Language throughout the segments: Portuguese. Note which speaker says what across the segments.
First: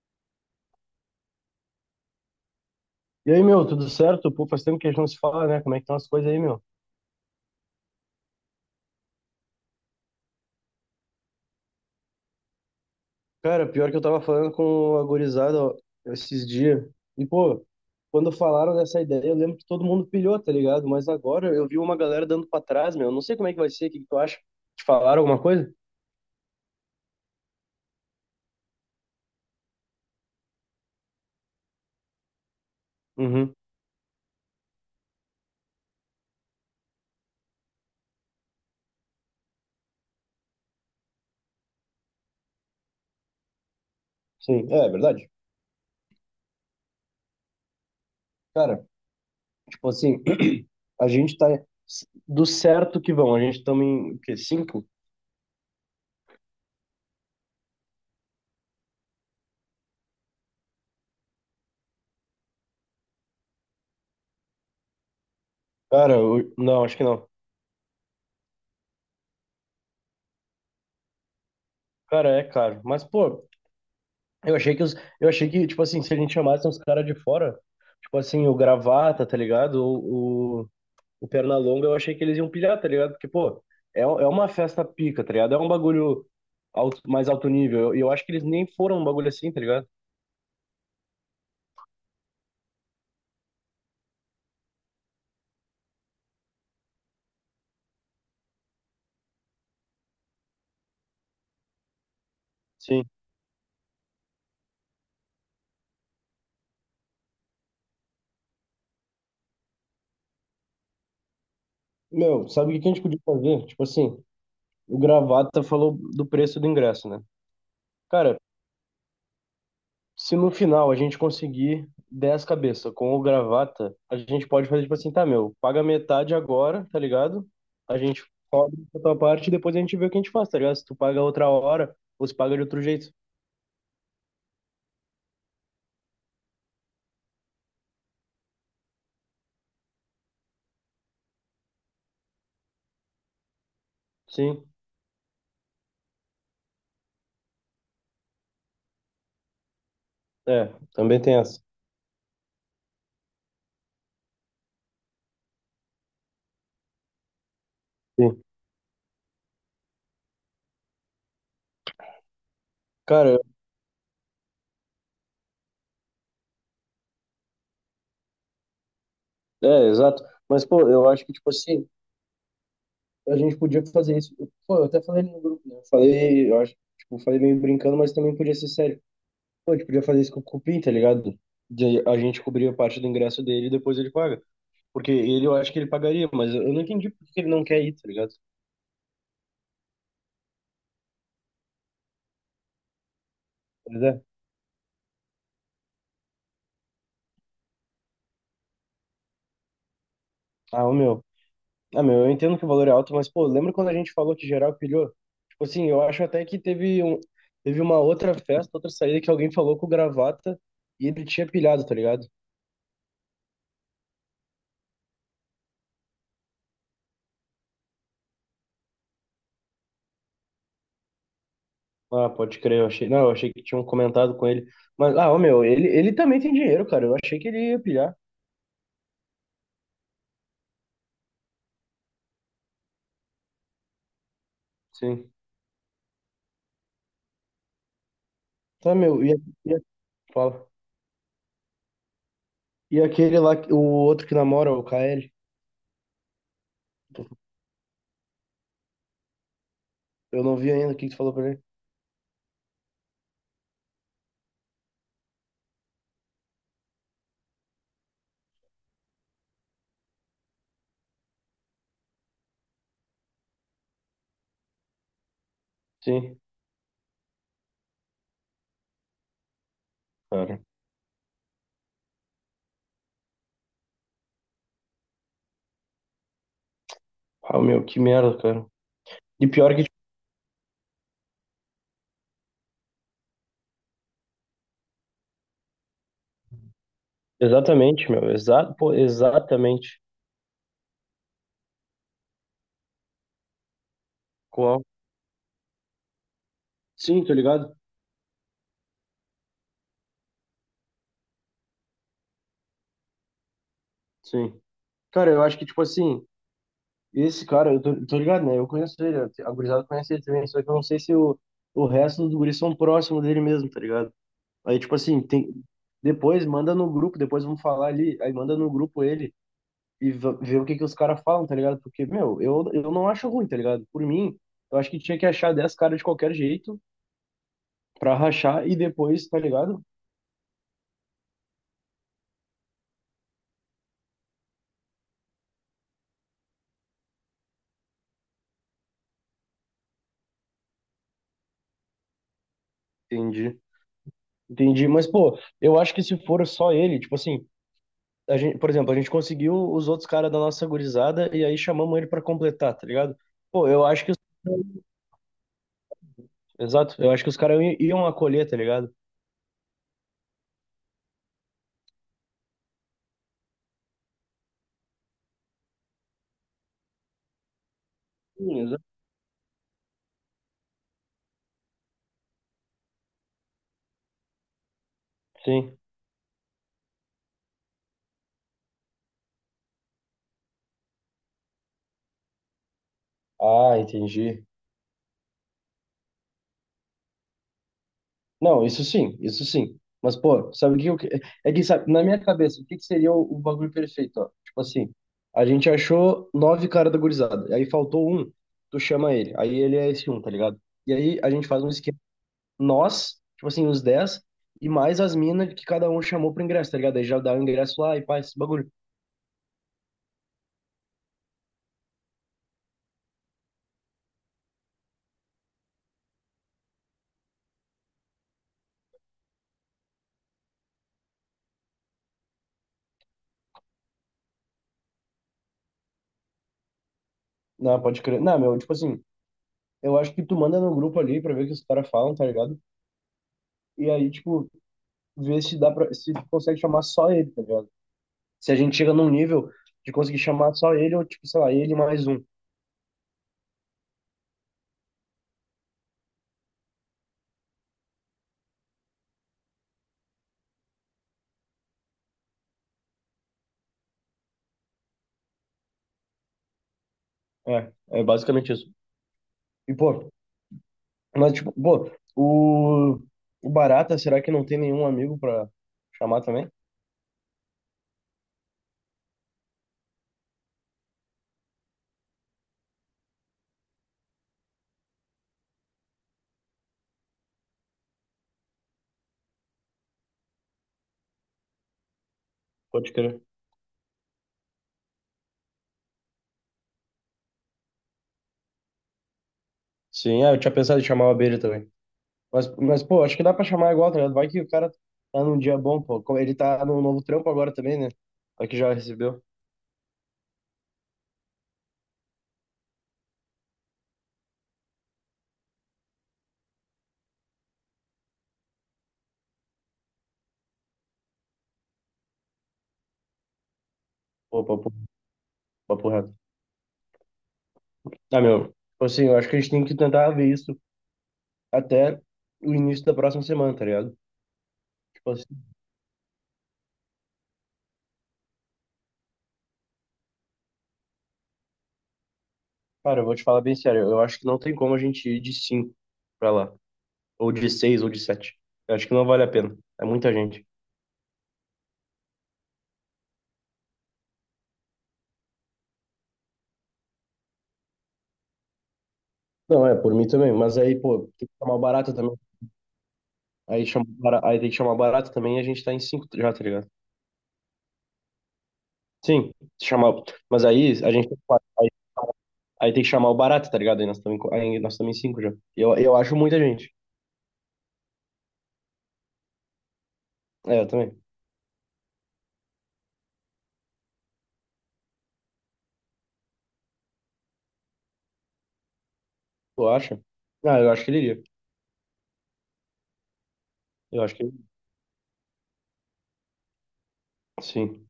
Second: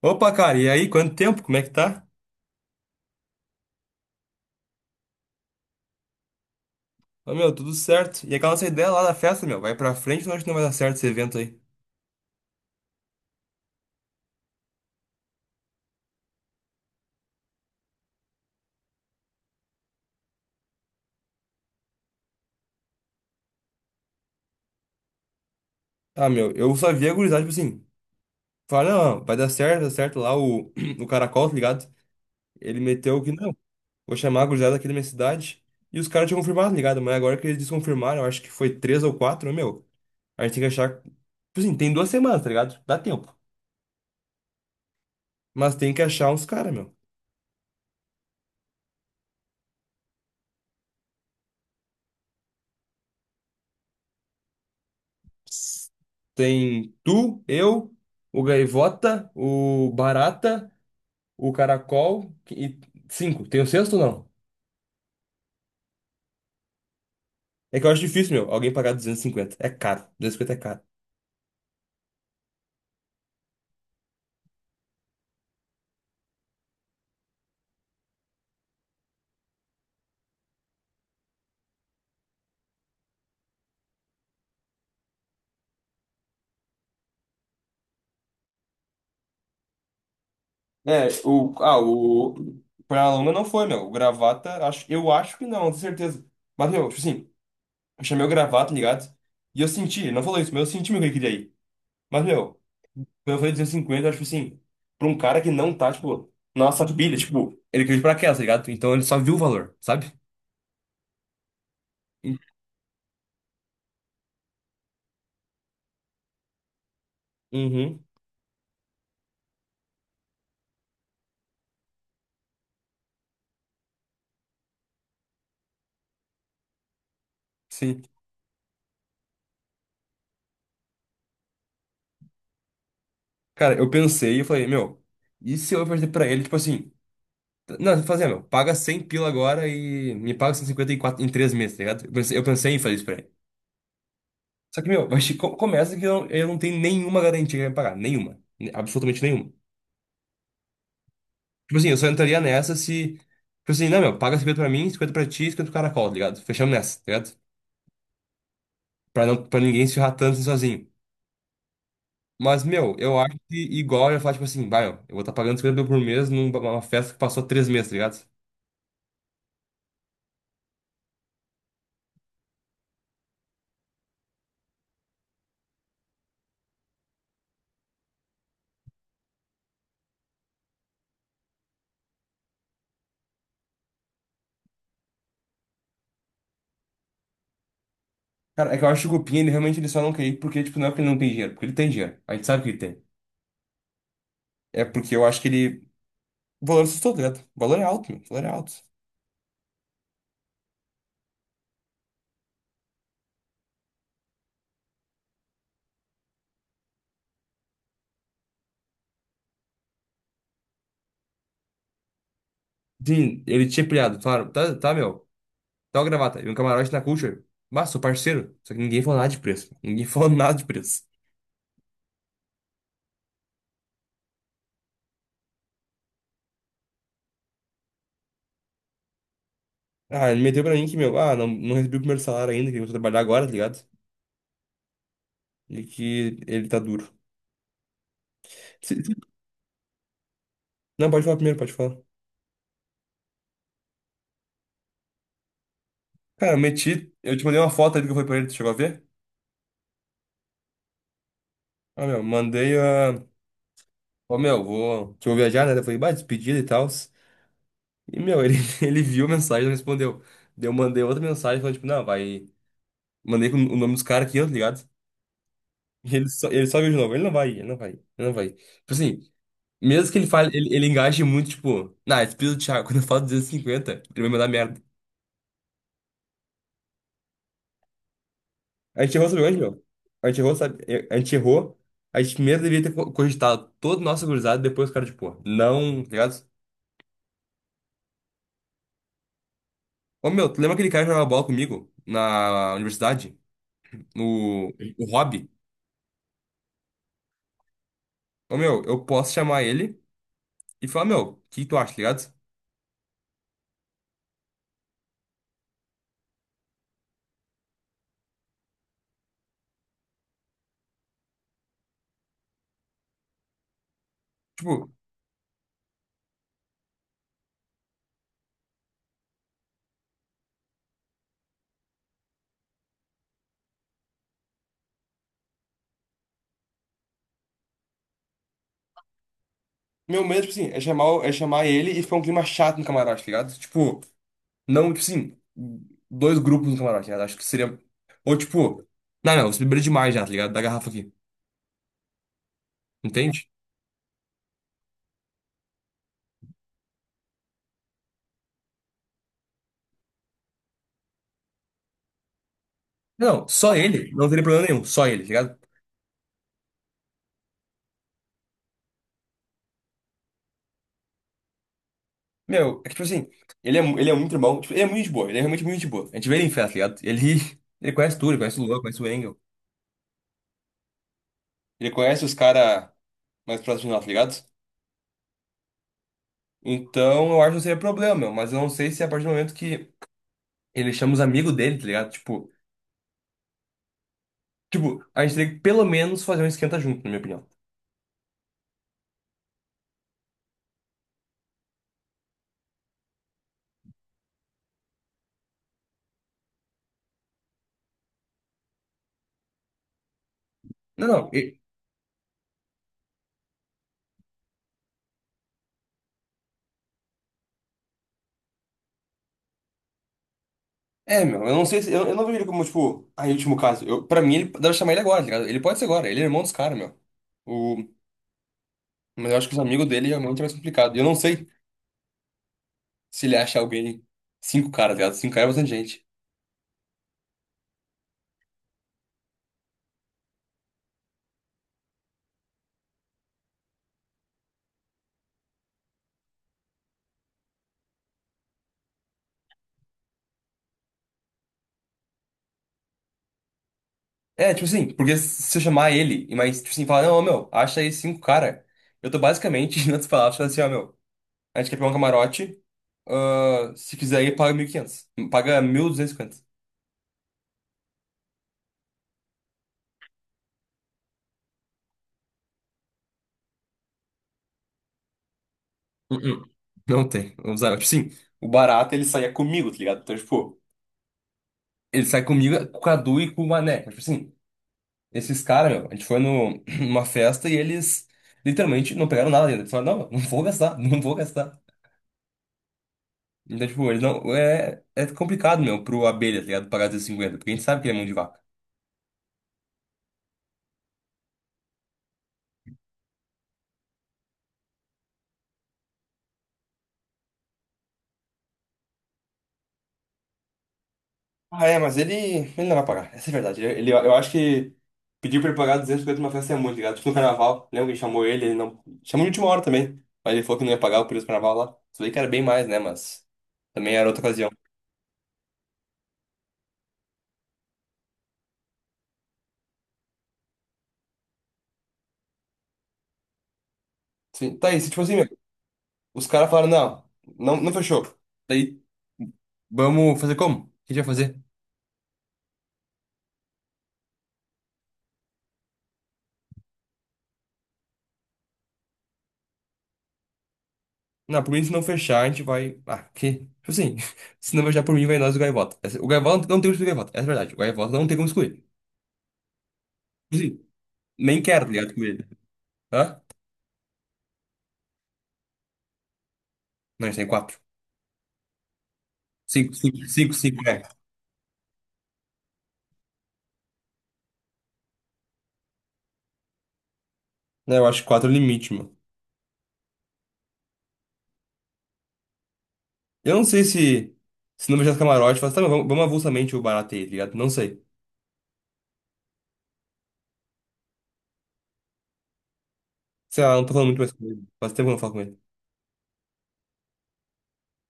Speaker 1: Opa, cara, e aí, quanto tempo? Como é que tá?
Speaker 2: E aí, meu, tudo certo? Pô, faz tempo que a gente não se fala, né? Como é que estão as coisas aí, meu?
Speaker 1: Ô, meu, tudo certo. E aquela nossa ideia lá da festa, meu, vai pra frente, ou acho que não vai dar certo esse evento aí.
Speaker 2: Cara, pior que eu tava falando com a gurizada ó, esses dias. E, pô, quando falaram dessa ideia, eu lembro que todo mundo pilhou, tá ligado? Mas agora eu vi uma galera dando pra trás, meu. Não sei como é que vai ser, o que que tu acha? Te falaram alguma coisa?
Speaker 1: Ah, meu, eu só vi a gurizada, tipo assim, fala, não, não, vai dar certo, dá certo lá o, o Caracol, tá ligado? Ele meteu que
Speaker 2: Uhum.
Speaker 1: não, vou chamar a gurizada aqui da minha cidade. E os caras tinham confirmado, tá ligado? Mas agora que eles desconfirmaram, eu acho que foi três ou quatro, né, meu, a gente tem que achar, tipo assim, tem 2 semanas, tá ligado? Dá tempo.
Speaker 2: Sim, é verdade.
Speaker 1: Mas tem que achar uns caras, meu.
Speaker 2: Cara, tipo assim, a gente tá do certo que vão. A gente estamos em, o quê? Cinco?
Speaker 1: Tem tu, eu, o Gaivota, o Barata, o Caracol e cinco. Tem o sexto ou não?
Speaker 2: Cara, não, acho que não.
Speaker 1: É que eu acho difícil, meu, alguém pagar 250. É caro. 250 é caro.
Speaker 2: Cara, é caro. Mas, pô, Eu achei que os, eu achei que, tipo assim, se a gente chamasse uns caras de fora, tipo assim, o Gravata, tá ligado? O Pernalonga, eu achei que eles iam pilhar, tá ligado? Porque, pô, é uma festa pica, tá ligado? É um bagulho mais alto nível. E eu acho que eles nem foram um bagulho assim, tá ligado?
Speaker 1: É, o. Ah, o. Pra longa não foi, meu. O Gravata, eu acho que não, não tenho certeza. Mas, meu, tipo assim, eu chamei o Gravata, tá ligado? E eu senti, ele não falou isso, mas eu senti meu que ele queria ir. Mas, meu,
Speaker 2: Sim.
Speaker 1: quando eu falei 250, eu acho assim, pra um cara que não tá, tipo, na nossa pilha, tipo, ele caiu de paraquedas, tá ligado? Então ele só viu o valor, sabe? E-
Speaker 2: Meu, sabe o que que a gente podia fazer? Tipo assim, o Gravata falou do preço do ingresso, né?
Speaker 1: Uhum,
Speaker 2: Cara, se no final a gente conseguir 10 cabeça com o gravata, a gente pode fazer tipo assim, tá, meu, paga metade agora, tá ligado? A
Speaker 1: sim.
Speaker 2: gente cobre a tua parte e depois a gente vê o que a gente faz, tá ligado? Se tu paga outra hora ou se paga de outro jeito.
Speaker 1: Cara, eu pensei e falei, meu, e se eu oferecer pra ele, tipo assim, não, fazer, meu, paga 100 pila agora e me paga 154 em 3 meses, tá ligado? Eu pensei em fazer isso pra ele.
Speaker 2: Sim,
Speaker 1: Só que, meu, vai começa que eu não tenho nenhuma garantia que ele vai me pagar, nenhuma, absolutamente nenhuma.
Speaker 2: é, também tem essa.
Speaker 1: Tipo assim, eu só entraria nessa se, tipo assim, não, meu, paga 50 pra mim, 50 pra ti, 50 pro Caracol, tá ligado? Fechamos nessa, tá ligado?
Speaker 2: Sim.
Speaker 1: Pra, não, pra ninguém se ferrar tanto assim sozinho. Mas, meu, eu acho
Speaker 2: Cara,
Speaker 1: que igual eu ia falar, tipo assim, vai, meu, eu vou estar tá pagando 50 mil por mês numa festa que passou 3 meses, tá ligado?
Speaker 2: é, exato. Mas, pô, eu acho que, tipo assim, a gente podia fazer isso. Pô, eu até falei no grupo, né? Eu falei, eu acho, tipo, falei meio brincando, mas também podia ser sério. Pô, a gente podia fazer isso com o Cupim, tá ligado? A gente cobria parte do ingresso dele e depois ele paga. Porque ele, eu acho que ele pagaria, mas eu não entendi por que ele não quer ir, tá ligado?
Speaker 1: Cara, é que eu acho que o Cupim, ele realmente ele só não quer ir porque, tipo, não é porque ele não tem dinheiro, porque ele tem dinheiro. A gente sabe que ele tem.
Speaker 2: Pois é.
Speaker 1: É porque eu acho que ele. O valor assustou, tá ligado? O valor é alto, meu. O valor é alto.
Speaker 2: Ah, o meu. Ah, meu, eu entendo que o valor é alto, mas, pô, lembra quando a gente falou que geral pilhou? Tipo assim, eu acho até que teve uma outra festa, outra saída que alguém falou com o gravata e ele tinha pilhado, tá ligado?
Speaker 1: Sim, ele tinha pilhado, claro. Tá, tá, meu. Tal gravata. E um camarote na Culture. Bah, sou parceiro. Só que ninguém falou nada de preço. Ninguém falou nada de preço.
Speaker 2: Ah, pode crer, eu achei. Não, eu achei que tinham comentado com ele. Mas, ah, ô, meu, ele também tem dinheiro, cara. Eu achei que ele ia pilhar.
Speaker 1: Ah, ele meteu pra mim que, meu, ah, não, não recebi o primeiro salário ainda, que eu vou trabalhar agora, tá ligado?
Speaker 2: Sim.
Speaker 1: E que ele tá duro.
Speaker 2: Tá,
Speaker 1: Se- se-
Speaker 2: meu, e a- fala.
Speaker 1: Não, pode falar primeiro, pode falar.
Speaker 2: E aquele lá, o outro que namora, o KL.
Speaker 1: Cara, eu meti. Eu te mandei uma foto ali que eu fui pra ele, tu chegou a ver?
Speaker 2: Eu não vi ainda o que que tu falou pra ele.
Speaker 1: Ah, meu, mandei a. Ó, meu, vou. Que eu vou viajar, né? Eu falei, bah, despedida e tal. E, meu, ele, ele viu a mensagem e não respondeu. Daí eu mandei outra mensagem falando, tipo, não, vai. Mandei com o nome dos caras aqui, ó, tá ligado? Ele
Speaker 2: Sim.
Speaker 1: só, ele só viu de novo. Ele não vai ir. Tipo assim, mesmo que ele fale,
Speaker 2: Cara,
Speaker 1: ele engaje muito, tipo, na, despesa do Thiago, quando eu falo 250, ele vai me dar merda.
Speaker 2: ah, meu, que merda, cara.
Speaker 1: A gente errou, sabe
Speaker 2: E
Speaker 1: onde,
Speaker 2: pior
Speaker 1: meu?
Speaker 2: que, tipo,
Speaker 1: A gente errou, sabe? É, a gente errou. A gente mesmo deveria ter cogitado todo o nosso gurizado, depois o cara, tipo, não, tá ligado?
Speaker 2: exatamente, meu. Pô, exatamente.
Speaker 1: Ô, meu, tu lembra aquele cara que jogava bola comigo na universidade? No,
Speaker 2: Qual?
Speaker 1: o Rob?
Speaker 2: Sim, tô ligado?
Speaker 1: Ô, meu, eu posso chamar ele e falar, meu, o que tu acha, tá ligado?
Speaker 2: Sim. Cara, eu acho que, tipo assim, esse cara, eu tô ligado, né? Eu conheço ele, a gurizada conhece ele também, só que eu não sei se o resto dos guris são próximos dele mesmo, tá ligado? Aí,
Speaker 1: Tipo,
Speaker 2: tipo assim, tem. Depois manda no grupo, depois vamos falar ali, aí manda no grupo ele e vê o que que os caras falam, tá ligado? Porque, meu, eu não acho ruim, tá ligado? Por mim, eu acho que tinha que achar 10 caras de qualquer jeito pra rachar e depois, tá ligado?
Speaker 1: meu medo, tipo assim, é chamar ele e ficar um clima chato no camarote, tá ligado? Tipo. Não, tipo assim, dois grupos no camarote, né? Acho que seria. Ou tipo, não, não, você bebeu demais já, tá ligado? Da garrafa aqui. Entende?
Speaker 2: Entendi. Entendi. Mas, pô, eu acho que se for só ele, tipo assim, a gente, por exemplo, a gente conseguiu os outros caras da nossa gurizada e aí chamamos ele pra completar, tá ligado?
Speaker 1: Não,
Speaker 2: Pô,
Speaker 1: só
Speaker 2: eu acho
Speaker 1: ele,
Speaker 2: que os...
Speaker 1: não teria problema nenhum, só ele, tá ligado?
Speaker 2: Exato, eu acho que os caras iam acolher, tá ligado?
Speaker 1: Meu, é que tipo assim, ele é muito irmão, tipo, ele é muito gente boa, ele é realmente muito gente boa. A gente vê ele em festa, tá ligado? Ele, ele conhece tudo, ele
Speaker 2: Sim,
Speaker 1: conhece o Luan,
Speaker 2: exato.
Speaker 1: conhece o Engel. Ele conhece os caras mais próximos de nós, tá ligado?
Speaker 2: Sim.
Speaker 1: Então eu acho que não seria problema, meu, mas eu não sei se é a partir do momento que ele chama os amigos dele, tá ligado? Tipo,
Speaker 2: Ah, entendi.
Speaker 1: tipo, a gente teria que pelo menos fazer um esquenta junto, na minha opinião.
Speaker 2: Não, isso sim, isso sim. Mas, pô, sabe o que eu... que- É que, sabe, na minha cabeça, o que que seria o bagulho perfeito, ó? Tipo assim, a gente achou nove caras da gurizada, aí faltou um, tu chama ele, aí ele é esse um, tá ligado? E
Speaker 1: Não,
Speaker 2: aí
Speaker 1: não.
Speaker 2: a gente faz um esquema nós, tipo assim, os 10 e mais as minas que cada um chamou pro ingresso, tá ligado? Aí já dá o ingresso lá e pá, esse bagulho.
Speaker 1: É, meu, eu não sei se. Eu não vejo ele como, tipo, ah, em último caso. Eu, pra mim, ele deve chamar ele agora, tá ligado? Ele pode ser agora, ele é irmão dos caras, meu. O, mas eu acho que os amigos dele realmente é mais complicado. E eu não sei se ele acha alguém. Cinco caras, tá ligado? Cinco caras é bastante gente.
Speaker 2: Não, pode crer. Não, meu, tipo assim, eu acho que tu manda no grupo ali pra ver o que os caras falam, tá ligado? E aí, tipo, ver se dá se tu consegue chamar só ele, tá ligado? Se a gente chega num nível de conseguir chamar só ele, ou tipo, sei lá, ele mais um.
Speaker 1: É, tipo assim, porque se eu chamar ele, e mais, tipo assim, falar, não, ô, meu, acha aí cinco cara. Eu tô basicamente, em outras palavras, falando assim, ó, meu, a gente quer pegar um camarote. Ah, se quiser aí, paga 1.500. Paga 1.250.
Speaker 2: É basicamente isso. E, pô, mas, tipo, pô, o, o Barata, será que não tem nenhum amigo pra chamar
Speaker 1: Uh-uh.
Speaker 2: também?
Speaker 1: Não tem. Vamos usar. Tipo assim, o Barato ele saía comigo, tá ligado? Então, tipo. Ele sai comigo, com o Cadu e com o Mané. Tipo assim, esses caras, meu, a gente foi no, numa festa e eles literalmente não pegaram nada ainda. Eles falaram, não, não vou gastar, não vou gastar.
Speaker 2: Pode crer.
Speaker 1: Então, tipo, eles não. É complicado, meu, pro Abelha, tá ligado? Pagar 250, porque a gente sabe que ele é mão de vaca.
Speaker 2: Sim, ah, eu tinha pensado em chamar o Abelha também. Mas, pô, acho que dá pra chamar igual, tá ligado? Vai que o cara tá num dia bom, pô. Como ele tá num novo trampo agora também, né? Vai que já recebeu.
Speaker 1: Ah, é, mas ele não vai pagar. Essa é a verdade. Eu acho que pedir pra ele pagar 250 numa festa é muito, tá ligado? Tipo no carnaval. Lembra que chamou ele? Ele não. Chamou de última hora também. Mas ele falou que não ia pagar o preço do carnaval lá. Isso aí que era bem mais, né? Mas também era outra
Speaker 2: Pô,
Speaker 1: ocasião.
Speaker 2: papo reto. Tá, meu. Tipo assim, eu acho que a gente tem que tentar ver isso até o início da próxima semana, tá ligado?
Speaker 1: Sim. Tá aí, se tipo
Speaker 2: Tipo
Speaker 1: assim,
Speaker 2: assim,
Speaker 1: meu. Os caras falaram, não, não, não fechou. Daí, vamos fazer como? O que a gente vai fazer?
Speaker 2: cara, eu vou te falar bem sério. Eu acho que não tem como a gente ir de cinco pra lá. Ou de seis, ou de sete. Eu acho que não vale a pena. É muita gente.
Speaker 1: Não, por mim, se não fechar, a gente vai. Ah, que. Tipo assim, se não fechar por mim, vai nós e o Gaivota. O Gaivota não tem como excluir o Gaivota, essa é a verdade. O Gaivota não tem como excluir.
Speaker 2: Não, é, por mim também. Mas
Speaker 1: Tipo assim,
Speaker 2: aí, pô, tem que
Speaker 1: nem
Speaker 2: chamar o
Speaker 1: quero, tá ligado,
Speaker 2: barata
Speaker 1: com
Speaker 2: também.
Speaker 1: ele. Hã?
Speaker 2: Aí, chama, aí tem que chamar o barata também e a gente tá em cinco já, tá ligado?
Speaker 1: Não, a gente tem quatro.
Speaker 2: Sim, se
Speaker 1: Cinco,
Speaker 2: chamar.
Speaker 1: cinco, cinco,
Speaker 2: Mas
Speaker 1: cinco,
Speaker 2: aí
Speaker 1: é.
Speaker 2: a gente tem quatro, aí tem que chamar o barato, tá ligado? Aí nós estamos em cinco já. E eu acho muita gente.
Speaker 1: Não, eu acho que quatro é o limite, mano.
Speaker 2: É, eu também.
Speaker 1: Eu não sei se. Se não fechar os camarotes, fala, tá, mas vamos avulsamente o Barato aí, tá ligado? Não sei.
Speaker 2: Tu acha? Ah, eu acho que ele iria.
Speaker 1: Sei lá, não tô falando muito
Speaker 2: Eu
Speaker 1: mais
Speaker 2: acho
Speaker 1: com ele.
Speaker 2: que
Speaker 1: Faz tempo que eu não falo com ele.
Speaker 2: sim.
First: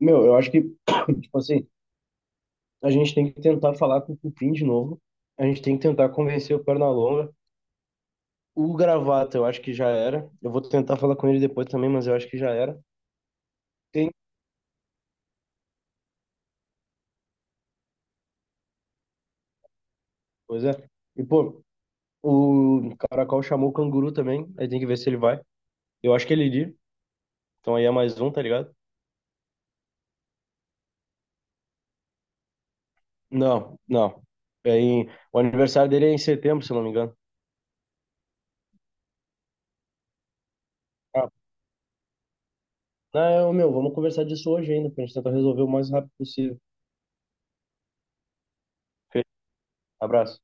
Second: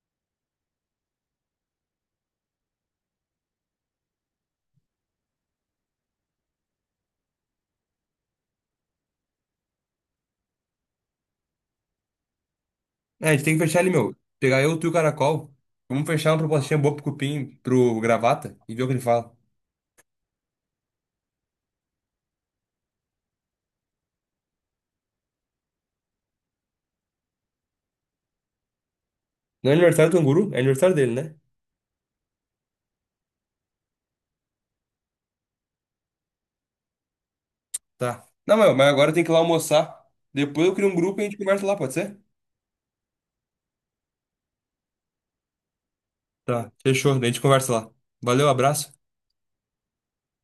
Speaker 2: Meu, eu acho que, tipo assim, a gente tem que tentar falar com o Cupim de novo. A gente tem que tentar convencer o Pernalonga. O Gravata, eu acho que já era. Eu vou tentar falar com ele depois também, mas eu acho que já era.
Speaker 1: É, a gente tem que fechar ele,
Speaker 2: Tem,
Speaker 1: meu. Pegar eu, tu e o Caracol. Vamos fechar uma propostinha boa pro Cupim, pro Gravata, e ver o que ele fala.
Speaker 2: pois é. E, pô, o Caracol chamou o Canguru também. Aí tem que ver se ele vai. Eu acho que ele iria. Então aí é mais um, tá ligado?
Speaker 1: Não é aniversário do Canguru? É aniversário dele, né?
Speaker 2: Não, não. O aniversário dele é em setembro, se eu não me engano.
Speaker 1: Tá. Não, meu, mas agora tem que ir lá almoçar. Depois eu crio um grupo e a
Speaker 2: Ah,
Speaker 1: gente conversa lá, pode ser?
Speaker 2: não, meu, vamos conversar disso hoje ainda, pra gente tentar resolver o mais rápido possível.
Speaker 1: Tá, fechou. Daí a gente conversa lá. Valeu, abraço.
Speaker 2: Fe- Abraço.